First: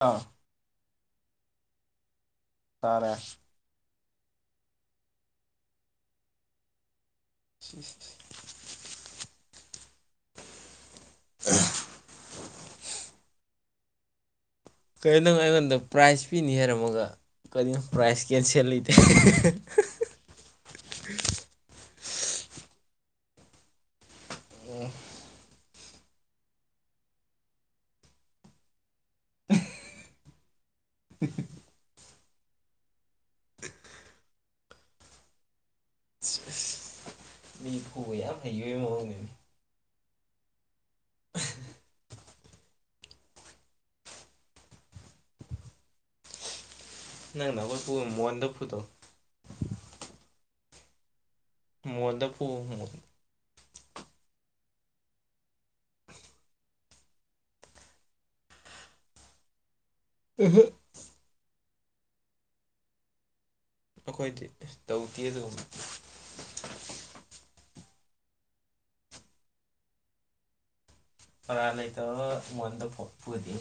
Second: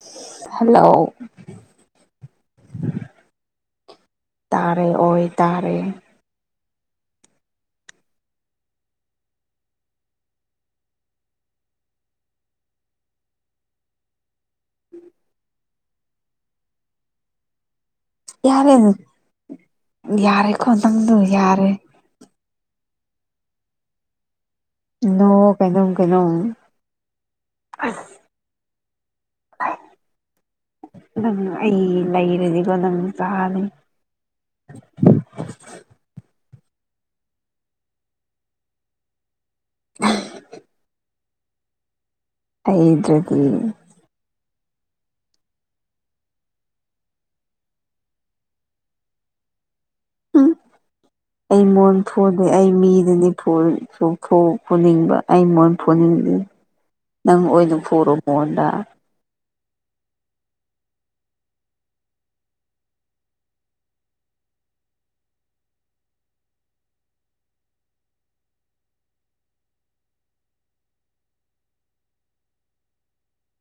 ꯑꯥ [unintelligible] [inaudible] hello ꯇꯔꯦ ꯇꯥꯔꯦ ꯑꯣꯏ ꯇꯥꯔꯦ ꯁꯨꯁ [unintelligible] [inaudible] ꯀꯩꯅꯣ ꯅꯪ ꯑꯩꯉꯣꯟꯗ ꯄ꯭ꯔꯥꯏꯖ ꯄꯤꯅꯤ ꯍꯥꯏꯔꯝꯃꯒ ꯀꯔꯤꯅꯣ ꯄ꯭ꯔꯥꯏꯖ ꯀꯦꯟꯁꯦꯜ ꯌꯥꯔꯦ ꯂꯩꯇꯦ ꯌꯥꯔꯦꯀꯣ ꯅꯪꯗꯣ ꯌꯥꯔꯦ ꯅꯣ ꯀꯩꯅꯣꯧ ꯀꯩꯅꯣꯧ ꯅꯪ ꯑꯩ ꯂꯩꯔꯗꯤꯀꯣ ꯅꯪ ꯆꯥꯅꯤ ꯁ [unintelligible] [inaudible] ꯃꯤꯚꯜ [unintelligible] [inaudible] ꯌꯥꯝ ꯍꯩꯕꯩ ꯃꯥꯑꯣꯡꯅꯤꯅꯦ ꯎ [unintelligible] [inaudible] ꯍꯗ꯭ꯔꯗꯤ ꯅꯪꯅ ꯍꯣꯏ ꯃꯣꯟꯗ ꯐꯨꯗꯣ ꯎꯝ ꯑꯩ ꯃꯣꯟ ꯃꯣꯟꯗ ꯐꯨꯗꯦ ꯐꯨ ꯑꯩ ꯃꯤꯗꯅꯤ ꯐꯨ ꯐꯨꯅꯤꯡꯕ ꯑꯩ ꯃꯉꯣꯟ ꯄꯨꯨꯅꯤꯡꯗꯦ ꯅꯪ ꯑꯣꯏꯅ ꯄꯨꯔꯣ ꯃꯣꯟꯗ ꯏꯁꯤ [unintelligible] [inaudible] ꯑꯩꯈꯣꯏꯗꯤ ꯇꯧꯗꯦ ꯑꯗꯨꯒꯨꯝꯕ ꯃꯔꯥꯜ ꯂꯩꯇꯕꯥ ꯃꯣꯟꯗ ꯐꯣꯟ ꯐꯨꯗꯦ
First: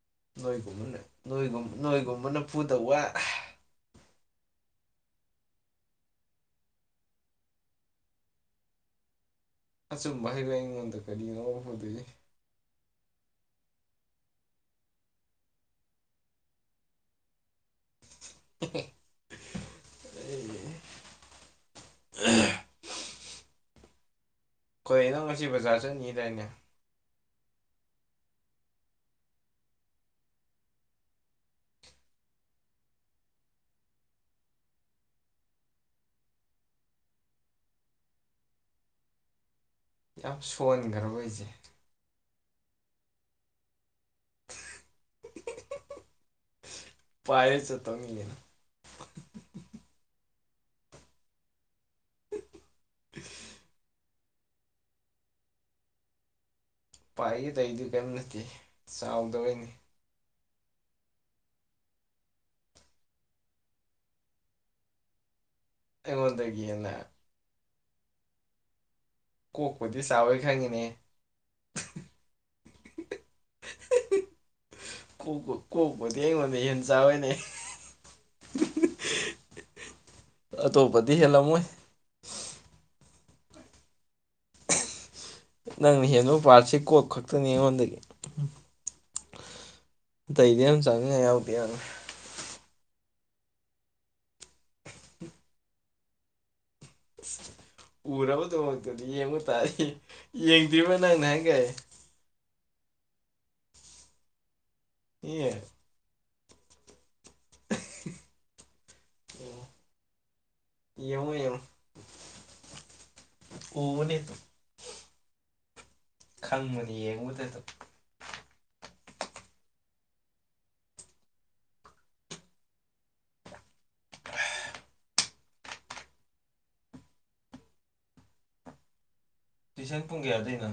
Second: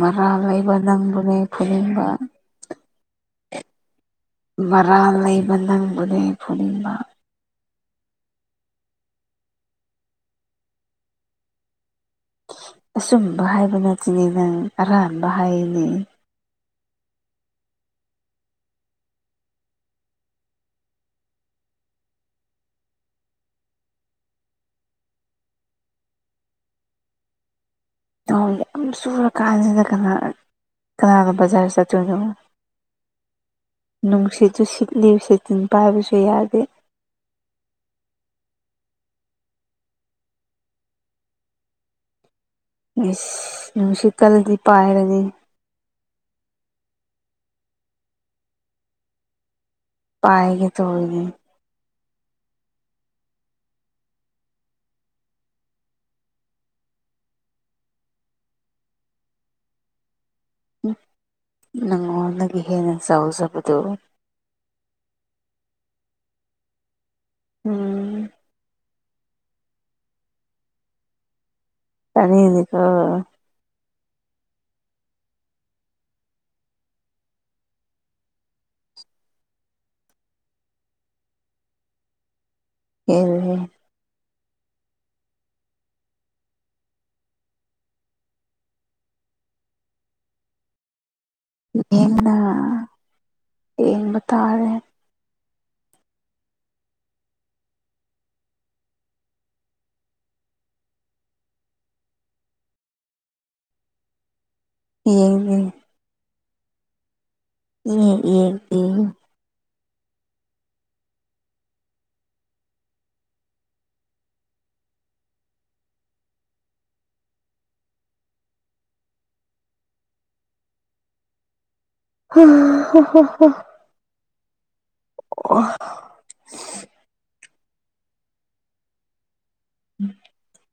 ꯃꯔꯥꯜ ꯂꯩꯕ ꯅꯪꯕꯨꯅꯦ ꯅꯣꯏꯒꯨꯝꯕꯅ ꯐꯨꯅꯤꯡꯕ ꯅꯣꯏꯒꯨꯝꯕꯅ ꯄꯨꯗ ꯋꯥ ꯕꯔꯥ ꯂꯩꯕ ꯅꯪꯕꯨꯔꯦꯟ ꯐꯨꯔꯤꯕ ꯑꯆꯨꯝꯕ ꯍꯥꯏꯕ ꯑꯩꯉꯣꯟꯗ ꯀꯔꯤꯒꯤꯅꯣ ꯎ ꯐꯗꯏ ꯑꯁꯨꯝꯕ ꯍꯥꯏꯕ ꯅꯠꯇꯅꯤ ꯅꯪ ꯑꯔꯥꯟꯕ ꯍꯥꯏꯔꯤꯅꯤ ꯎꯦ [unintelligible] [inaudible] ꯑꯩꯣꯏ ꯅꯪ ꯉꯁꯤ ꯕꯖꯥꯔ ꯆꯠꯅꯤꯗꯏꯅꯦ ꯅ ꯌꯥꯝ ꯆꯨꯔꯀꯥꯟꯁꯤꯗ ꯀꯅꯥ ꯀꯅꯥꯗ ꯕꯖꯥꯔ ꯆꯠꯇꯣꯏꯅꯣꯅꯣ ꯅꯨꯡꯁꯤꯠꯠꯇ ꯁꯤꯠꯂꯤ ꯁꯤ ꯇꯤꯟ ꯄꯥꯏꯕꯁꯨ ꯌꯥꯗꯦ ꯌꯥꯝ ꯁꯣꯟꯈ꯭ꯔꯕ ꯑꯩꯁꯦ ꯏꯁꯁ ꯅꯨꯡꯁꯤꯠꯀꯜꯗꯤ ꯄꯥꯏꯔꯅꯤ ꯄꯌꯦ ꯆ ꯇ ꯃꯤꯒꯤꯅ ꯄꯥꯏꯒ ꯇꯧꯔꯤꯅꯤ [unintelligible] [inaudible] ꯄꯥꯏꯒꯦ ꯇꯩꯗꯨ ꯀꯔꯤꯝ ꯅꯠꯇꯦ ꯆꯥꯎꯗꯕꯩꯅꯤ ꯅꯪꯉꯣꯟꯗꯒꯤ ꯍꯦꯟꯅ ꯆꯥꯎꯖꯕꯗꯨ ꯑꯩꯉꯣꯟꯗꯒꯤꯅ ꯎꯝ ꯀꯣꯛꯄꯨꯗꯤ ꯆꯥꯎꯥꯋꯣꯏ ꯈꯪꯉꯤꯅꯦ ꯇꯅꯤꯅꯤꯀꯣ ꯀꯣꯛ ꯀꯣꯛꯄꯗꯤ ꯑꯩꯉꯣꯟꯗ ꯍꯟ ꯆꯥꯔꯣꯏꯅꯦ ꯑꯇꯣꯞꯄꯗꯤ ꯍꯦꯜꯂꯝꯃꯣꯏ ꯎ [unintelligible] [inaudible] ꯅꯪꯅ ꯍꯦꯟꯕ ꯄꯥꯔꯁꯤ ꯀꯣꯛ ꯈꯛꯇꯅꯤ ꯑꯩꯉꯣꯟꯗꯒꯤ ꯑꯇꯩꯗꯤ ꯌꯥꯝ ꯆꯪꯉꯦ ꯌꯦ ꯌꯦꯕꯇꯥꯔꯦ ꯎꯝ ꯁꯤ ꯎꯔꯕꯗꯨꯃꯛꯇꯨꯗꯤ ꯌꯦꯡꯕ ꯇꯥꯏ ꯌꯦꯡꯗ꯭ꯔꯤꯕ ꯅꯪ ꯅ ꯍꯥꯏꯪ ꯀꯦ ꯌꯦ ꯑꯦ [unintelligible] [inaudible] ꯌꯦ ꯌꯦ ꯌꯦ ꯑꯣ ꯌꯦꯉ ꯌ [inaudible] [unintelligible] ꯑꯣꯅꯦ ꯈꯪꯕꯅꯤ ꯌꯦꯡꯕꯗ ꯑꯗꯨꯝ ꯎꯝ ꯍ ꯑꯣ ꯇꯨꯏꯁꯟ ꯄꯨꯡ ꯀꯌꯥꯗꯅꯣ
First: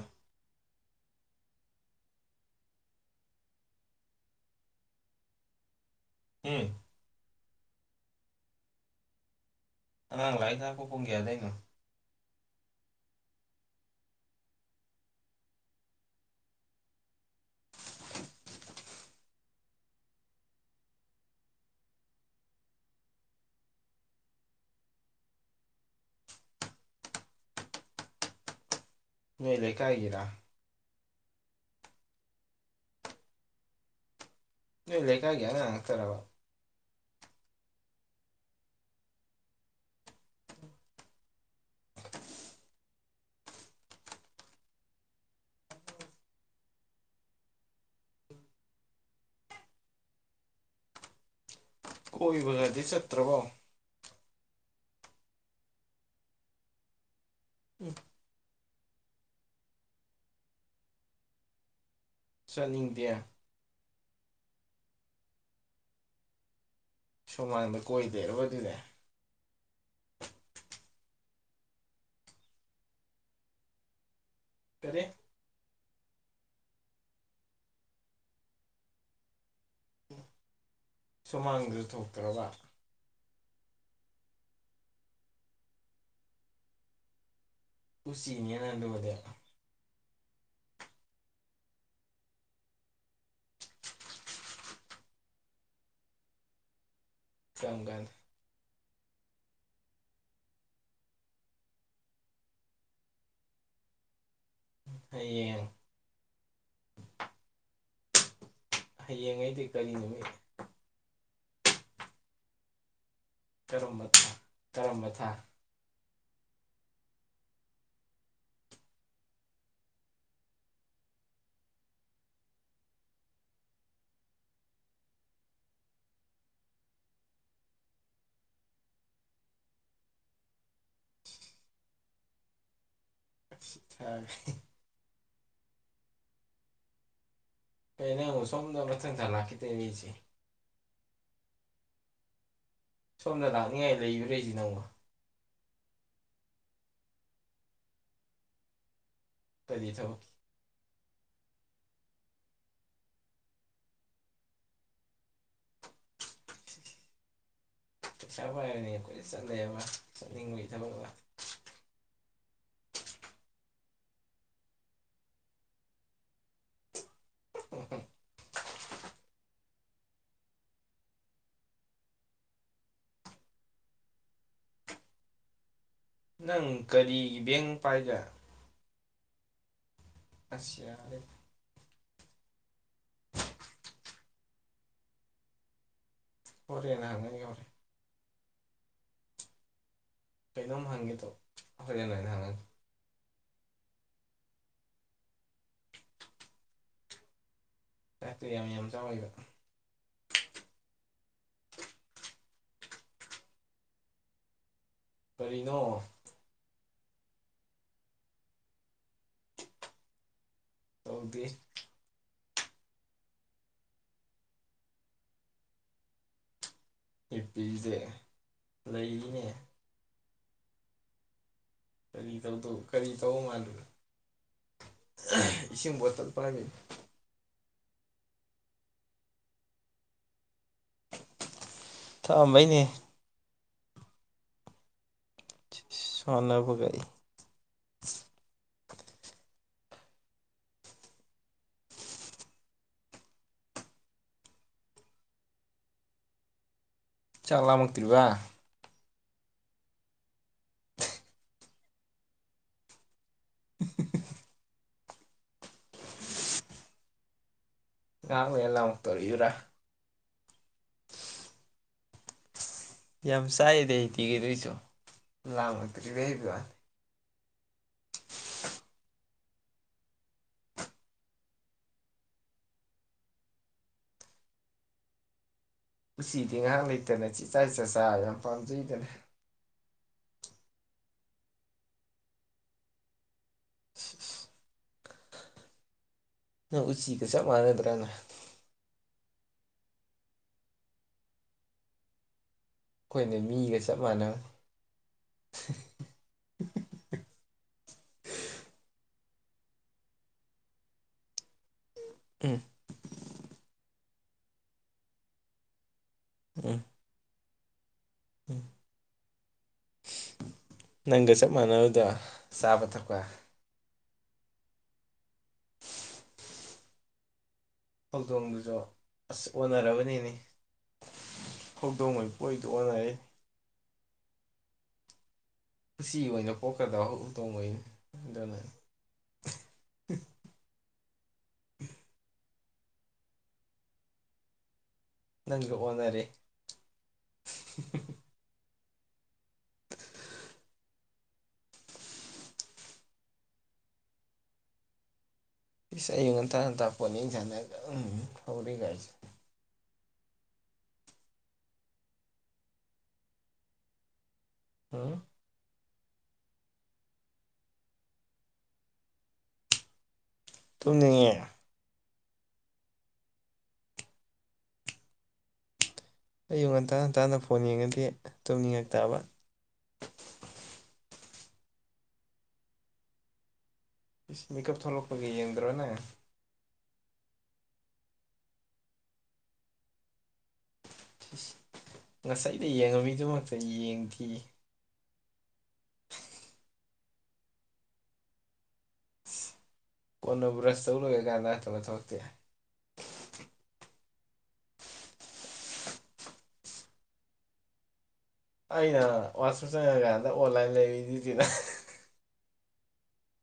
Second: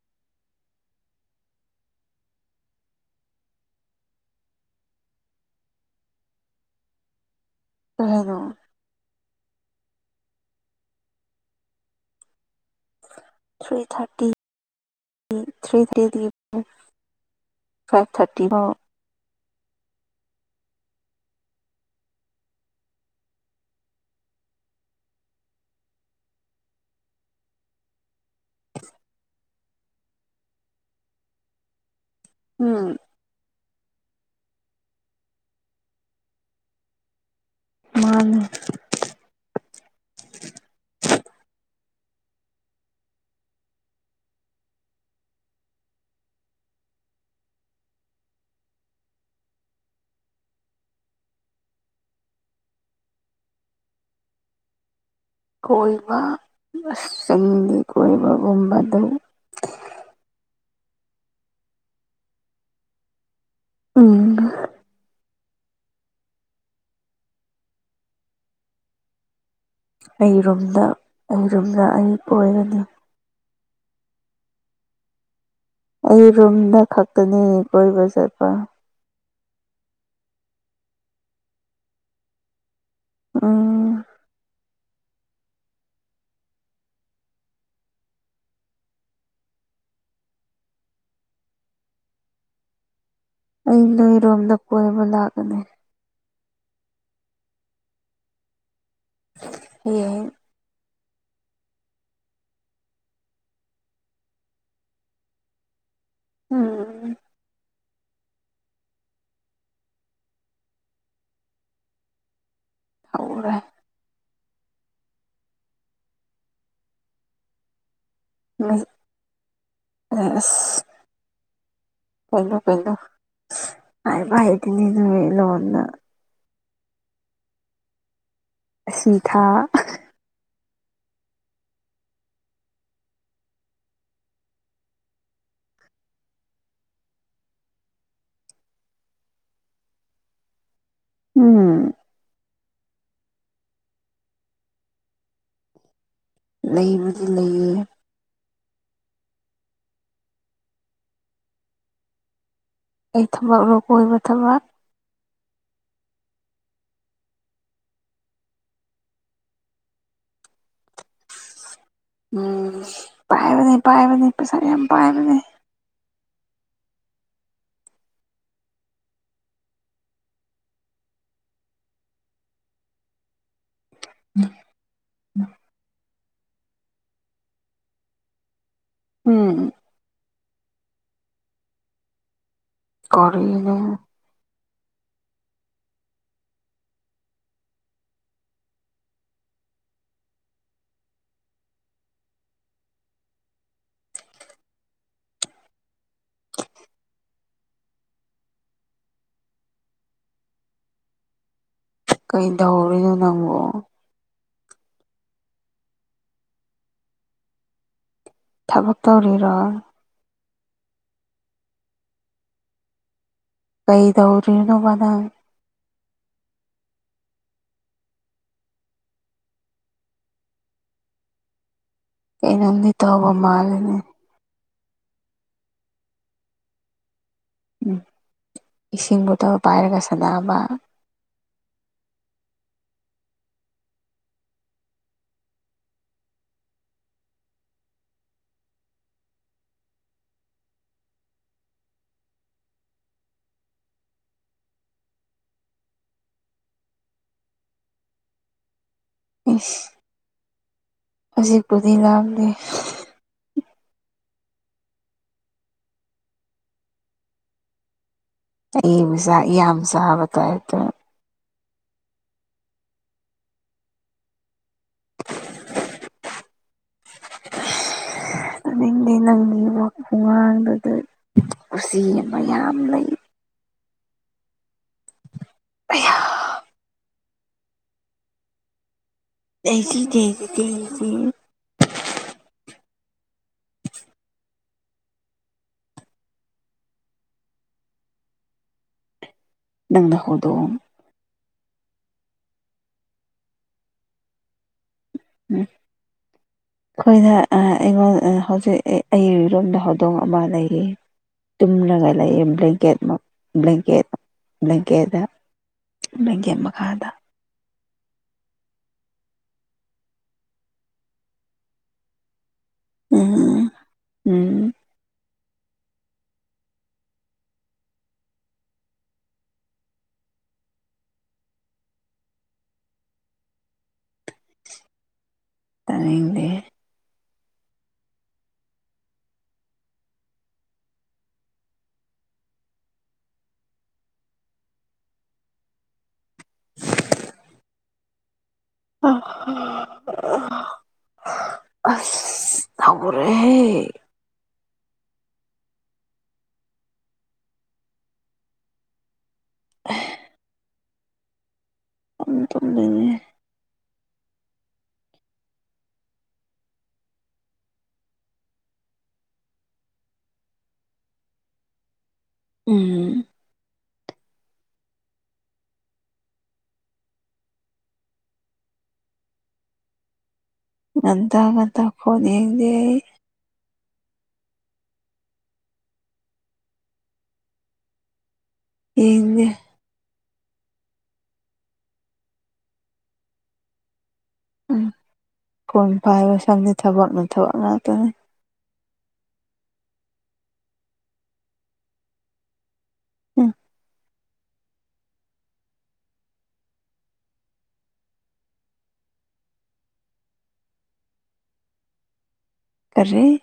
ꯎꯝ [unintelligible] [inaudible] ꯑ [unintelligible] [inaudible] ꯑꯉꯥꯡ ꯂꯥꯏ ꯊꯥꯛꯄ ꯄꯣꯡꯒꯌꯥꯗꯏꯩꯅꯣ ꯊ꯭ꯔꯤ ꯊꯥꯔꯇꯤ ꯊ꯭ꯔꯤ ꯊ꯭ꯔꯤꯗꯒꯤ ꯐꯥꯏꯚ ꯊꯔꯇꯤ ꯐ [inaudible] ꯅꯣꯏ ꯂꯩꯀꯥꯏꯒꯤꯔꯥ ꯎꯝ [unintelligible] [inaudible] ꯕꯦꯒꯤꯅ ꯍꯥꯥꯛ ꯇꯔꯂ ꯃꯥ [unintelligible] [inaudible] ꯀꯣꯏꯕꯗꯤ ꯆꯠꯇ꯭ꯔꯚꯣ ꯀꯣꯏꯕ ꯆꯤꯡꯒꯤ ꯀꯣꯏꯕꯒꯨꯝꯕ ꯑꯗꯨ ꯆꯠꯅꯤꯡꯗꯦ ꯎꯝ [unintelligible] [inaudible] ꯁꯨꯃꯥꯡꯗ ꯀꯣꯏꯗꯦꯔꯕ ꯑꯗꯨꯅꯦ ꯑꯩꯔꯨꯝꯗ ꯑꯩꯔꯨꯝꯝꯗ ꯑꯩ ꯑꯣꯏꯒꯅꯤ ꯀꯔꯤꯦ ꯑꯩ ꯔꯨꯝꯗ ꯈꯛꯇꯅꯤ ꯀꯣꯏꯕ ꯆꯠꯄ ꯁꯃꯒ꯭ꯇ ꯀ꯭ꯔꯔꯕ [inaudible] ꯎꯥ [unintelligible] [inaudible] ꯎꯁꯤꯅꯤꯅ ꯃꯗ [inaudible] ꯑꯩ ꯅꯣꯏꯔꯣꯝꯗ ꯀꯣꯏꯕ ꯂꯥꯛꯀꯅꯤ [inaudible] ꯪꯒꯥꯜ ꯍ ꯍꯌꯦꯡ ꯎꯝ ꯍꯌꯦꯡꯉꯩꯗꯤ ꯀꯔꯤ ꯅꯨꯃꯤꯠ ꯍꯔ [unintelligible] [inaudible] ꯀꯔꯝꯕ ꯃꯊꯥ ꯀꯔꯝꯕ ꯃꯊꯥ [inaudible] ꯎꯝ ꯎ ꯀꯩꯅꯣ ꯀꯩꯅꯣ ꯍꯥꯏꯕ ꯍꯥꯏꯇꯅꯤ ꯑꯗꯨ ꯂꯣꯅ ꯑꯁꯤ ꯊꯥ ꯑ [unintelligible] [inaudible] ꯀꯩꯩꯅꯨ ꯁꯗꯣ ꯅ ꯊꯂ ꯀꯈꯤꯗꯁꯤ [inaudible] ꯎꯝ ꯁꯣꯝꯅ ꯂꯥꯛꯅꯤꯡꯉꯥꯏ ꯂꯩꯕꯨꯔꯔꯤꯁꯤ ꯅꯪꯃ ꯂꯩꯕꯨꯗꯤ ꯂꯩꯌꯦ ꯀꯔꯤ ꯊꯧ ꯑꯩ ꯊꯕꯛ ꯂꯨ ꯀꯣꯏꯕ ꯊꯕꯛ ꯄꯩꯁꯥ ꯄꯥꯏꯔꯅꯤ ꯑꯩꯈꯣꯏꯗ ꯆꯠꯅꯩꯌꯦꯕ ꯆꯠꯅꯤꯡꯕꯒꯤ ꯊꯕꯛ ꯎꯝ ꯄꯥꯏꯕꯅꯤ ꯄꯥꯏꯕꯅꯤ ꯄꯩꯁꯥ ꯌꯥꯝ ꯄꯥꯏꯕꯅꯤ ꯎꯝ ꯅꯪ ꯀꯔꯤꯒꯤ ꯕꯦꯡ ꯄꯥꯏꯒ ꯎꯝ ꯑꯁ ꯌꯥ ꯀꯔꯤꯅꯣ ꯍ‌ꯣꯔ‌ꯦꯟ [unintelligible] ꯀꯩꯅꯣꯝ ꯍꯪꯒꯦ ꯇꯧ ꯍꯣꯔꯦꯟ ꯑꯣꯏꯅ ꯍꯪꯉꯒꯦ ꯆꯥꯛꯇ‌ꯣ ꯌꯥꯝ ꯌꯥꯝ ꯆꯥꯎ ꯍꯥꯏꯕ ꯀꯩꯗꯧꯔꯤꯅꯣ ꯅꯪꯕꯣ ꯀꯔꯤꯅꯣ ꯊꯕꯛ ꯇꯧꯔꯤꯔꯣ ꯇꯧꯗꯦ ꯀꯩꯗꯧꯔꯤꯅꯣꯕ ꯅꯪ [unintelligible] ꯄꯤꯖ‌ꯦ ꯂꯩꯕꯅꯦ ꯀꯔꯤ ꯇꯧꯗꯣ ꯀꯩꯅꯣꯝꯗꯤ ꯀꯔꯤ ꯇꯧꯕ ꯇꯧ ꯃꯥꯜ ꯃꯥꯜꯂꯤꯅꯦ [unintelligible] ꯏꯁꯤꯡ ꯕꯣꯇꯜ ꯄꯥꯏꯕꯩ ꯏꯁꯤꯡ ꯕꯣꯇꯜ ꯄꯥꯏꯔꯒ ꯁꯥꯟꯅꯕ ꯊꯑꯝꯕꯩꯅꯦ ꯏꯁ ꯁꯅꯕꯨꯒꯥꯏ ꯆꯥꯛ ꯂꯥꯝꯃꯛꯇ꯭ꯔꯤꯕ ꯏꯁ ꯍꯧꯖꯤꯛꯄꯨꯗꯤ ꯂꯥꯝꯗꯦ [unintelligible] ꯉꯥꯏꯍꯥꯛ ꯂꯩꯔ ꯑꯩꯕꯨ ꯆꯥꯛ ꯂꯥꯝꯃꯛꯇꯧꯔꯤꯕ꯭ꯔꯥ ꯌꯥꯝ ꯆꯥꯕꯩ ꯇꯥꯏꯞꯇ ꯌꯥꯝ ꯆꯥꯏꯗ ꯊꯤꯒꯦ [unintelligible] [inaudible] [unintelligible] ꯀꯨꯁꯤ ꯑꯃ ꯌꯥꯝ ꯂꯩ ꯑꯌꯥ ꯎꯁꯤꯗꯤ ꯉꯥꯏꯍꯥꯛ ꯂꯩꯇꯅ ꯆꯤꯆꯥ ꯆꯤꯆꯥ ꯆꯥꯔ ꯌꯥꯝ ꯄꯥꯝꯖꯩꯗꯅ [unintelligible] [inaudible] ꯅꯪ ꯎꯆꯤꯒ ꯆꯞ ꯃꯥꯥꯟꯅꯗ꯭ꯔꯅ‌ꯦ ꯅꯪꯅ ꯍꯧꯗꯣꯡ ꯑꯩꯈꯣꯏꯅ ꯃꯤꯒ ꯆꯞ ꯃꯥꯟꯅꯝ ꯎꯝ ꯑꯩꯈꯣꯏꯅ ꯑꯥ ꯑꯩꯉꯣꯟ ꯑꯥ ꯍꯧꯖꯤꯛ ꯑꯩꯔꯣꯝꯗ ꯍꯧꯗꯣꯡ ꯑꯃ ꯂꯩꯔꯤ ꯇꯨꯝꯂꯒ ꯂꯩꯌꯦ ꯎꯝ ꯕ꯭ꯂꯀꯦꯗ ꯃꯥ ꯕ꯭ꯂꯪꯀꯦꯠ ꯕ꯭ꯂꯪꯀꯦꯗ ꯇꯨꯝꯃꯥꯒ‌ꯦ ꯎꯝ ꯃꯈꯥꯗ ꯎꯝ ꯅꯪꯒ ꯆꯞ ꯃꯥꯟꯅꯕꯗ‌ꯣ ꯆꯥꯕ ꯊꯛꯄ ꯎꯝ ꯎꯝ ꯍꯧꯗꯣꯡꯗꯨꯖꯨ ꯑꯁ ꯑꯣꯟꯅꯔꯕꯅꯤꯅ‌ꯦ ꯍꯧꯗꯣꯡ ꯑꯣꯏ ꯄꯣꯛꯏꯗ‌ꯣ [unintelligible] ꯎꯁꯤ ꯑꯣꯏꯅ ꯇꯥꯅꯤꯡꯗꯦ ꯄꯣꯛꯀꯗꯕ ꯍꯨꯇꯣꯡ ꯑꯣꯏꯅ ꯑꯗꯨꯅ ꯅꯪꯒ ꯑꯣꯟꯅꯔꯦ [unintelligible] ꯑꯁ ꯊꯧꯒ‌ꯔꯦꯍ‌ꯦ ꯏꯁ ꯑꯌꯨꯛ ꯉꯟꯇꯥ ꯉꯟꯇꯥ ꯐ‌ꯣꯟ ꯌ‌ꯦꯡ ꯁꯥꯟꯅꯔꯒ ꯎꯝ ꯐꯥꯎꯔꯤ ꯀꯥꯏꯁꯦ [unintelligible] [unintelligible] ꯇꯨꯝꯗ‌ꯣꯏꯅ‌ꯦ ꯍꯥꯥ ꯇꯨꯝꯅꯤꯡꯉꯦ ꯎꯝ ꯑꯌꯨꯛ ꯉꯟꯇꯥ ꯉꯟꯇꯥꯅ ꯐꯣꯟ ꯌꯦꯡꯉꯗꯤ ꯇꯨꯝꯅꯤꯡꯉꯛ ꯇꯥꯕ ꯉꯟꯇ ꯉꯟꯇ ꯐꯣꯟ ꯌꯦꯡꯗꯦ ꯑꯩ ꯏꯁ ꯃꯦꯀꯞ ꯊꯣꯛꯂꯛꯄꯒꯤ ꯌꯦꯡꯗ꯭ꯔꯣꯅꯦ ꯌꯦꯡꯗꯦ ꯏꯁ ꯉꯁꯥꯏꯗ ꯌꯦꯡꯉꯝꯃꯤꯗꯨꯃꯛꯇ ꯌꯦꯡꯗ‌ꯦꯌ‌ꯦ ꯎꯝ ꯐꯣꯟ ꯄꯥꯏꯕ ꯁꯪꯗꯦ ꯊꯕꯛꯅ ꯊꯕꯛ ꯉꯥꯛꯇꯅꯤ ꯀꯣꯟꯅ ꯕ꯭ꯔꯁ ꯇꯧ ꯂ‌ꯣꯏꯔꯀꯥꯟꯗ ꯇꯧꯕ ꯊꯕꯛꯇꯤ ꯎꯝ ꯑꯩꯅ ꯋꯥꯆꯞ ꯆꯪꯉꯀꯥꯟꯗ ꯑꯣꯟꯂꯥꯏꯟ ꯂꯩꯔꯤꯗꯨꯁꯤꯅ ꯀꯔꯤꯔꯤ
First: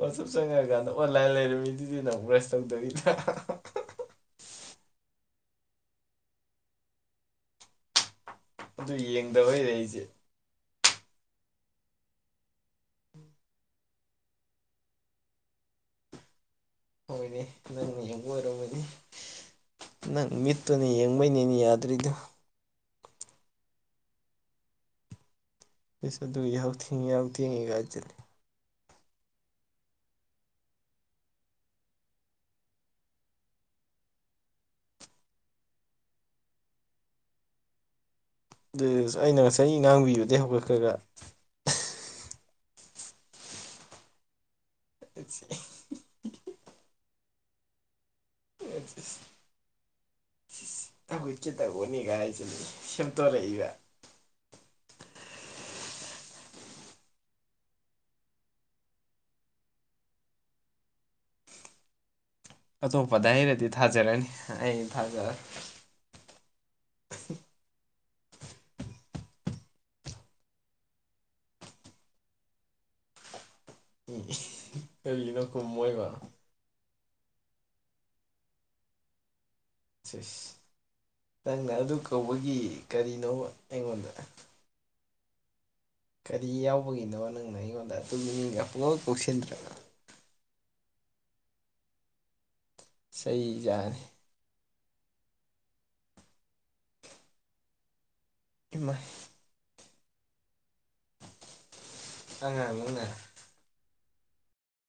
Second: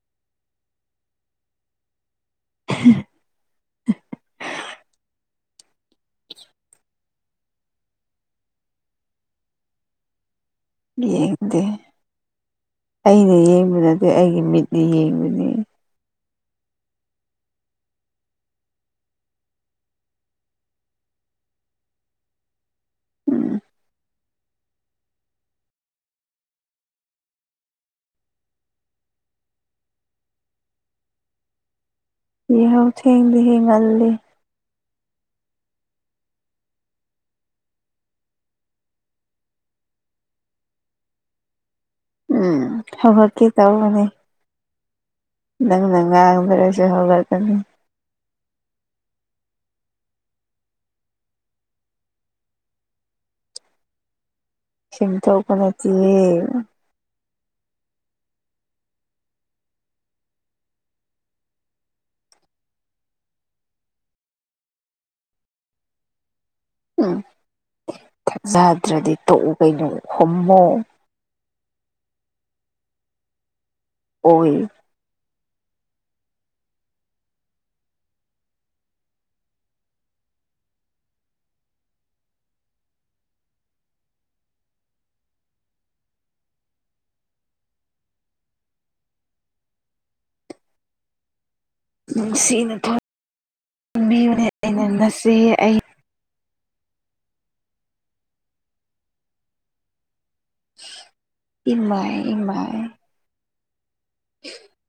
ꯋꯥꯆꯞ ꯆꯪꯉꯛꯑꯀꯥꯟꯗ ꯑꯣꯟꯂꯥꯏꯟ ꯂꯩꯔꯝꯃꯤꯗꯨꯗꯤ ꯅꯪ ꯕ꯭ꯔꯁ ꯇꯧꯗꯣꯏꯗ [inaudible] ꯑꯗꯨ ꯌꯦꯡꯗꯕ ꯍꯩꯔ ꯑꯩꯁꯦ ꯌꯦꯡꯗꯦ ꯑꯩꯅ ꯌꯦꯡꯕ ꯅꯠꯇꯦ ꯑꯩꯒꯤ ꯃꯤꯠꯅ ꯌꯦꯡꯕꯅꯤ꯫ ꯍꯣꯏꯅꯦ ꯅꯪꯅ ꯌꯦꯡꯕ ꯑꯣꯏꯔꯝꯃꯅꯤ꯫ ꯅꯪ ꯃꯤꯠꯇꯨꯅꯦ ꯌꯦꯡꯕꯩꯅꯦꯅꯤ ꯌꯥꯗ꯭ꯔꯤꯗꯨ ꯎꯝ ꯄꯤꯁ ꯑꯗꯨ ꯌꯥꯎ ꯊꯦꯡꯉꯤ ꯌꯥꯎ ꯊꯦꯡꯉꯤꯒꯥꯏ ꯍꯥꯏꯖꯤꯜꯂꯦ꯫ ꯏꯍꯧ ꯊꯦꯡꯗꯤ ꯍꯦꯟꯒꯜꯂꯤ꯫ ꯑꯗꯨ ꯑꯩꯅ ꯉꯁꯥꯏ ꯉꯥꯡꯕꯤꯌꯨꯗꯒꯤꯩ ꯍꯧꯒꯠꯈ꯭ꯔꯒ ꯎꯝ ꯍ ꯍꯣꯏ ꯀ ꯇꯧꯅꯦ꯫ ꯅꯪ ꯅꯪꯒꯗ꯭ꯔꯣꯁꯤ ꯍꯒꯠ꯭ꯛꯅꯤ꯫ [inaudible] ꯍꯥꯎꯒꯠꯀꯦ ꯇꯦꯕꯅꯦ ꯀꯥꯏꯅꯥ ꯁꯦꯝꯗꯣꯔꯛ ꯏꯕꯥ ꯁꯦꯝꯝꯗꯣꯀꯞ ꯅꯠꯇꯌꯦ꯫ ꯑꯇꯣꯞꯄꯗ ꯑꯩꯔꯗꯤ ꯊꯥꯖꯔꯅꯤ ꯑꯩ ꯊꯥꯖꯔꯦ꯫ ꯎꯝ ꯊꯛꯖꯗ꯭ꯔꯗꯤ ꯇꯣꯛꯎ ꯀꯩꯅꯣ ꯍꯝꯃꯣ꯫ ꯑꯣꯏ ꯀꯩꯒꯤꯅꯣ ꯈꯨꯃꯣꯏꯕ ꯁꯁ ꯅꯪꯅ ꯑꯗꯨ ꯀꯧꯕꯒꯤ ꯀꯔꯤꯅꯣ ꯑꯩꯉꯣꯟꯗ ꯀꯔꯤ ꯌꯥꯎꯕꯒꯤꯅꯣ ꯅꯪꯅ ꯑꯩꯉꯣꯟꯗ ꯑꯗꯨ ꯃꯤꯅꯤꯡꯒ ꯄꯨꯨꯡ ꯀꯣꯛꯁꯤꯟꯗ꯭ꯔꯅ ꯅꯣꯡꯁꯤꯅꯥ ꯆꯩ ꯆꯅꯤ꯫ ꯃꯤ ꯑꯣꯏꯅ ꯑꯩꯅꯟꯅꯁꯤ ꯑꯩ ꯏꯃꯥꯏ ꯏꯃꯥꯏ ꯏꯃꯥꯏ ꯑꯉꯥꯡ ꯅꯪꯅ [inaudible]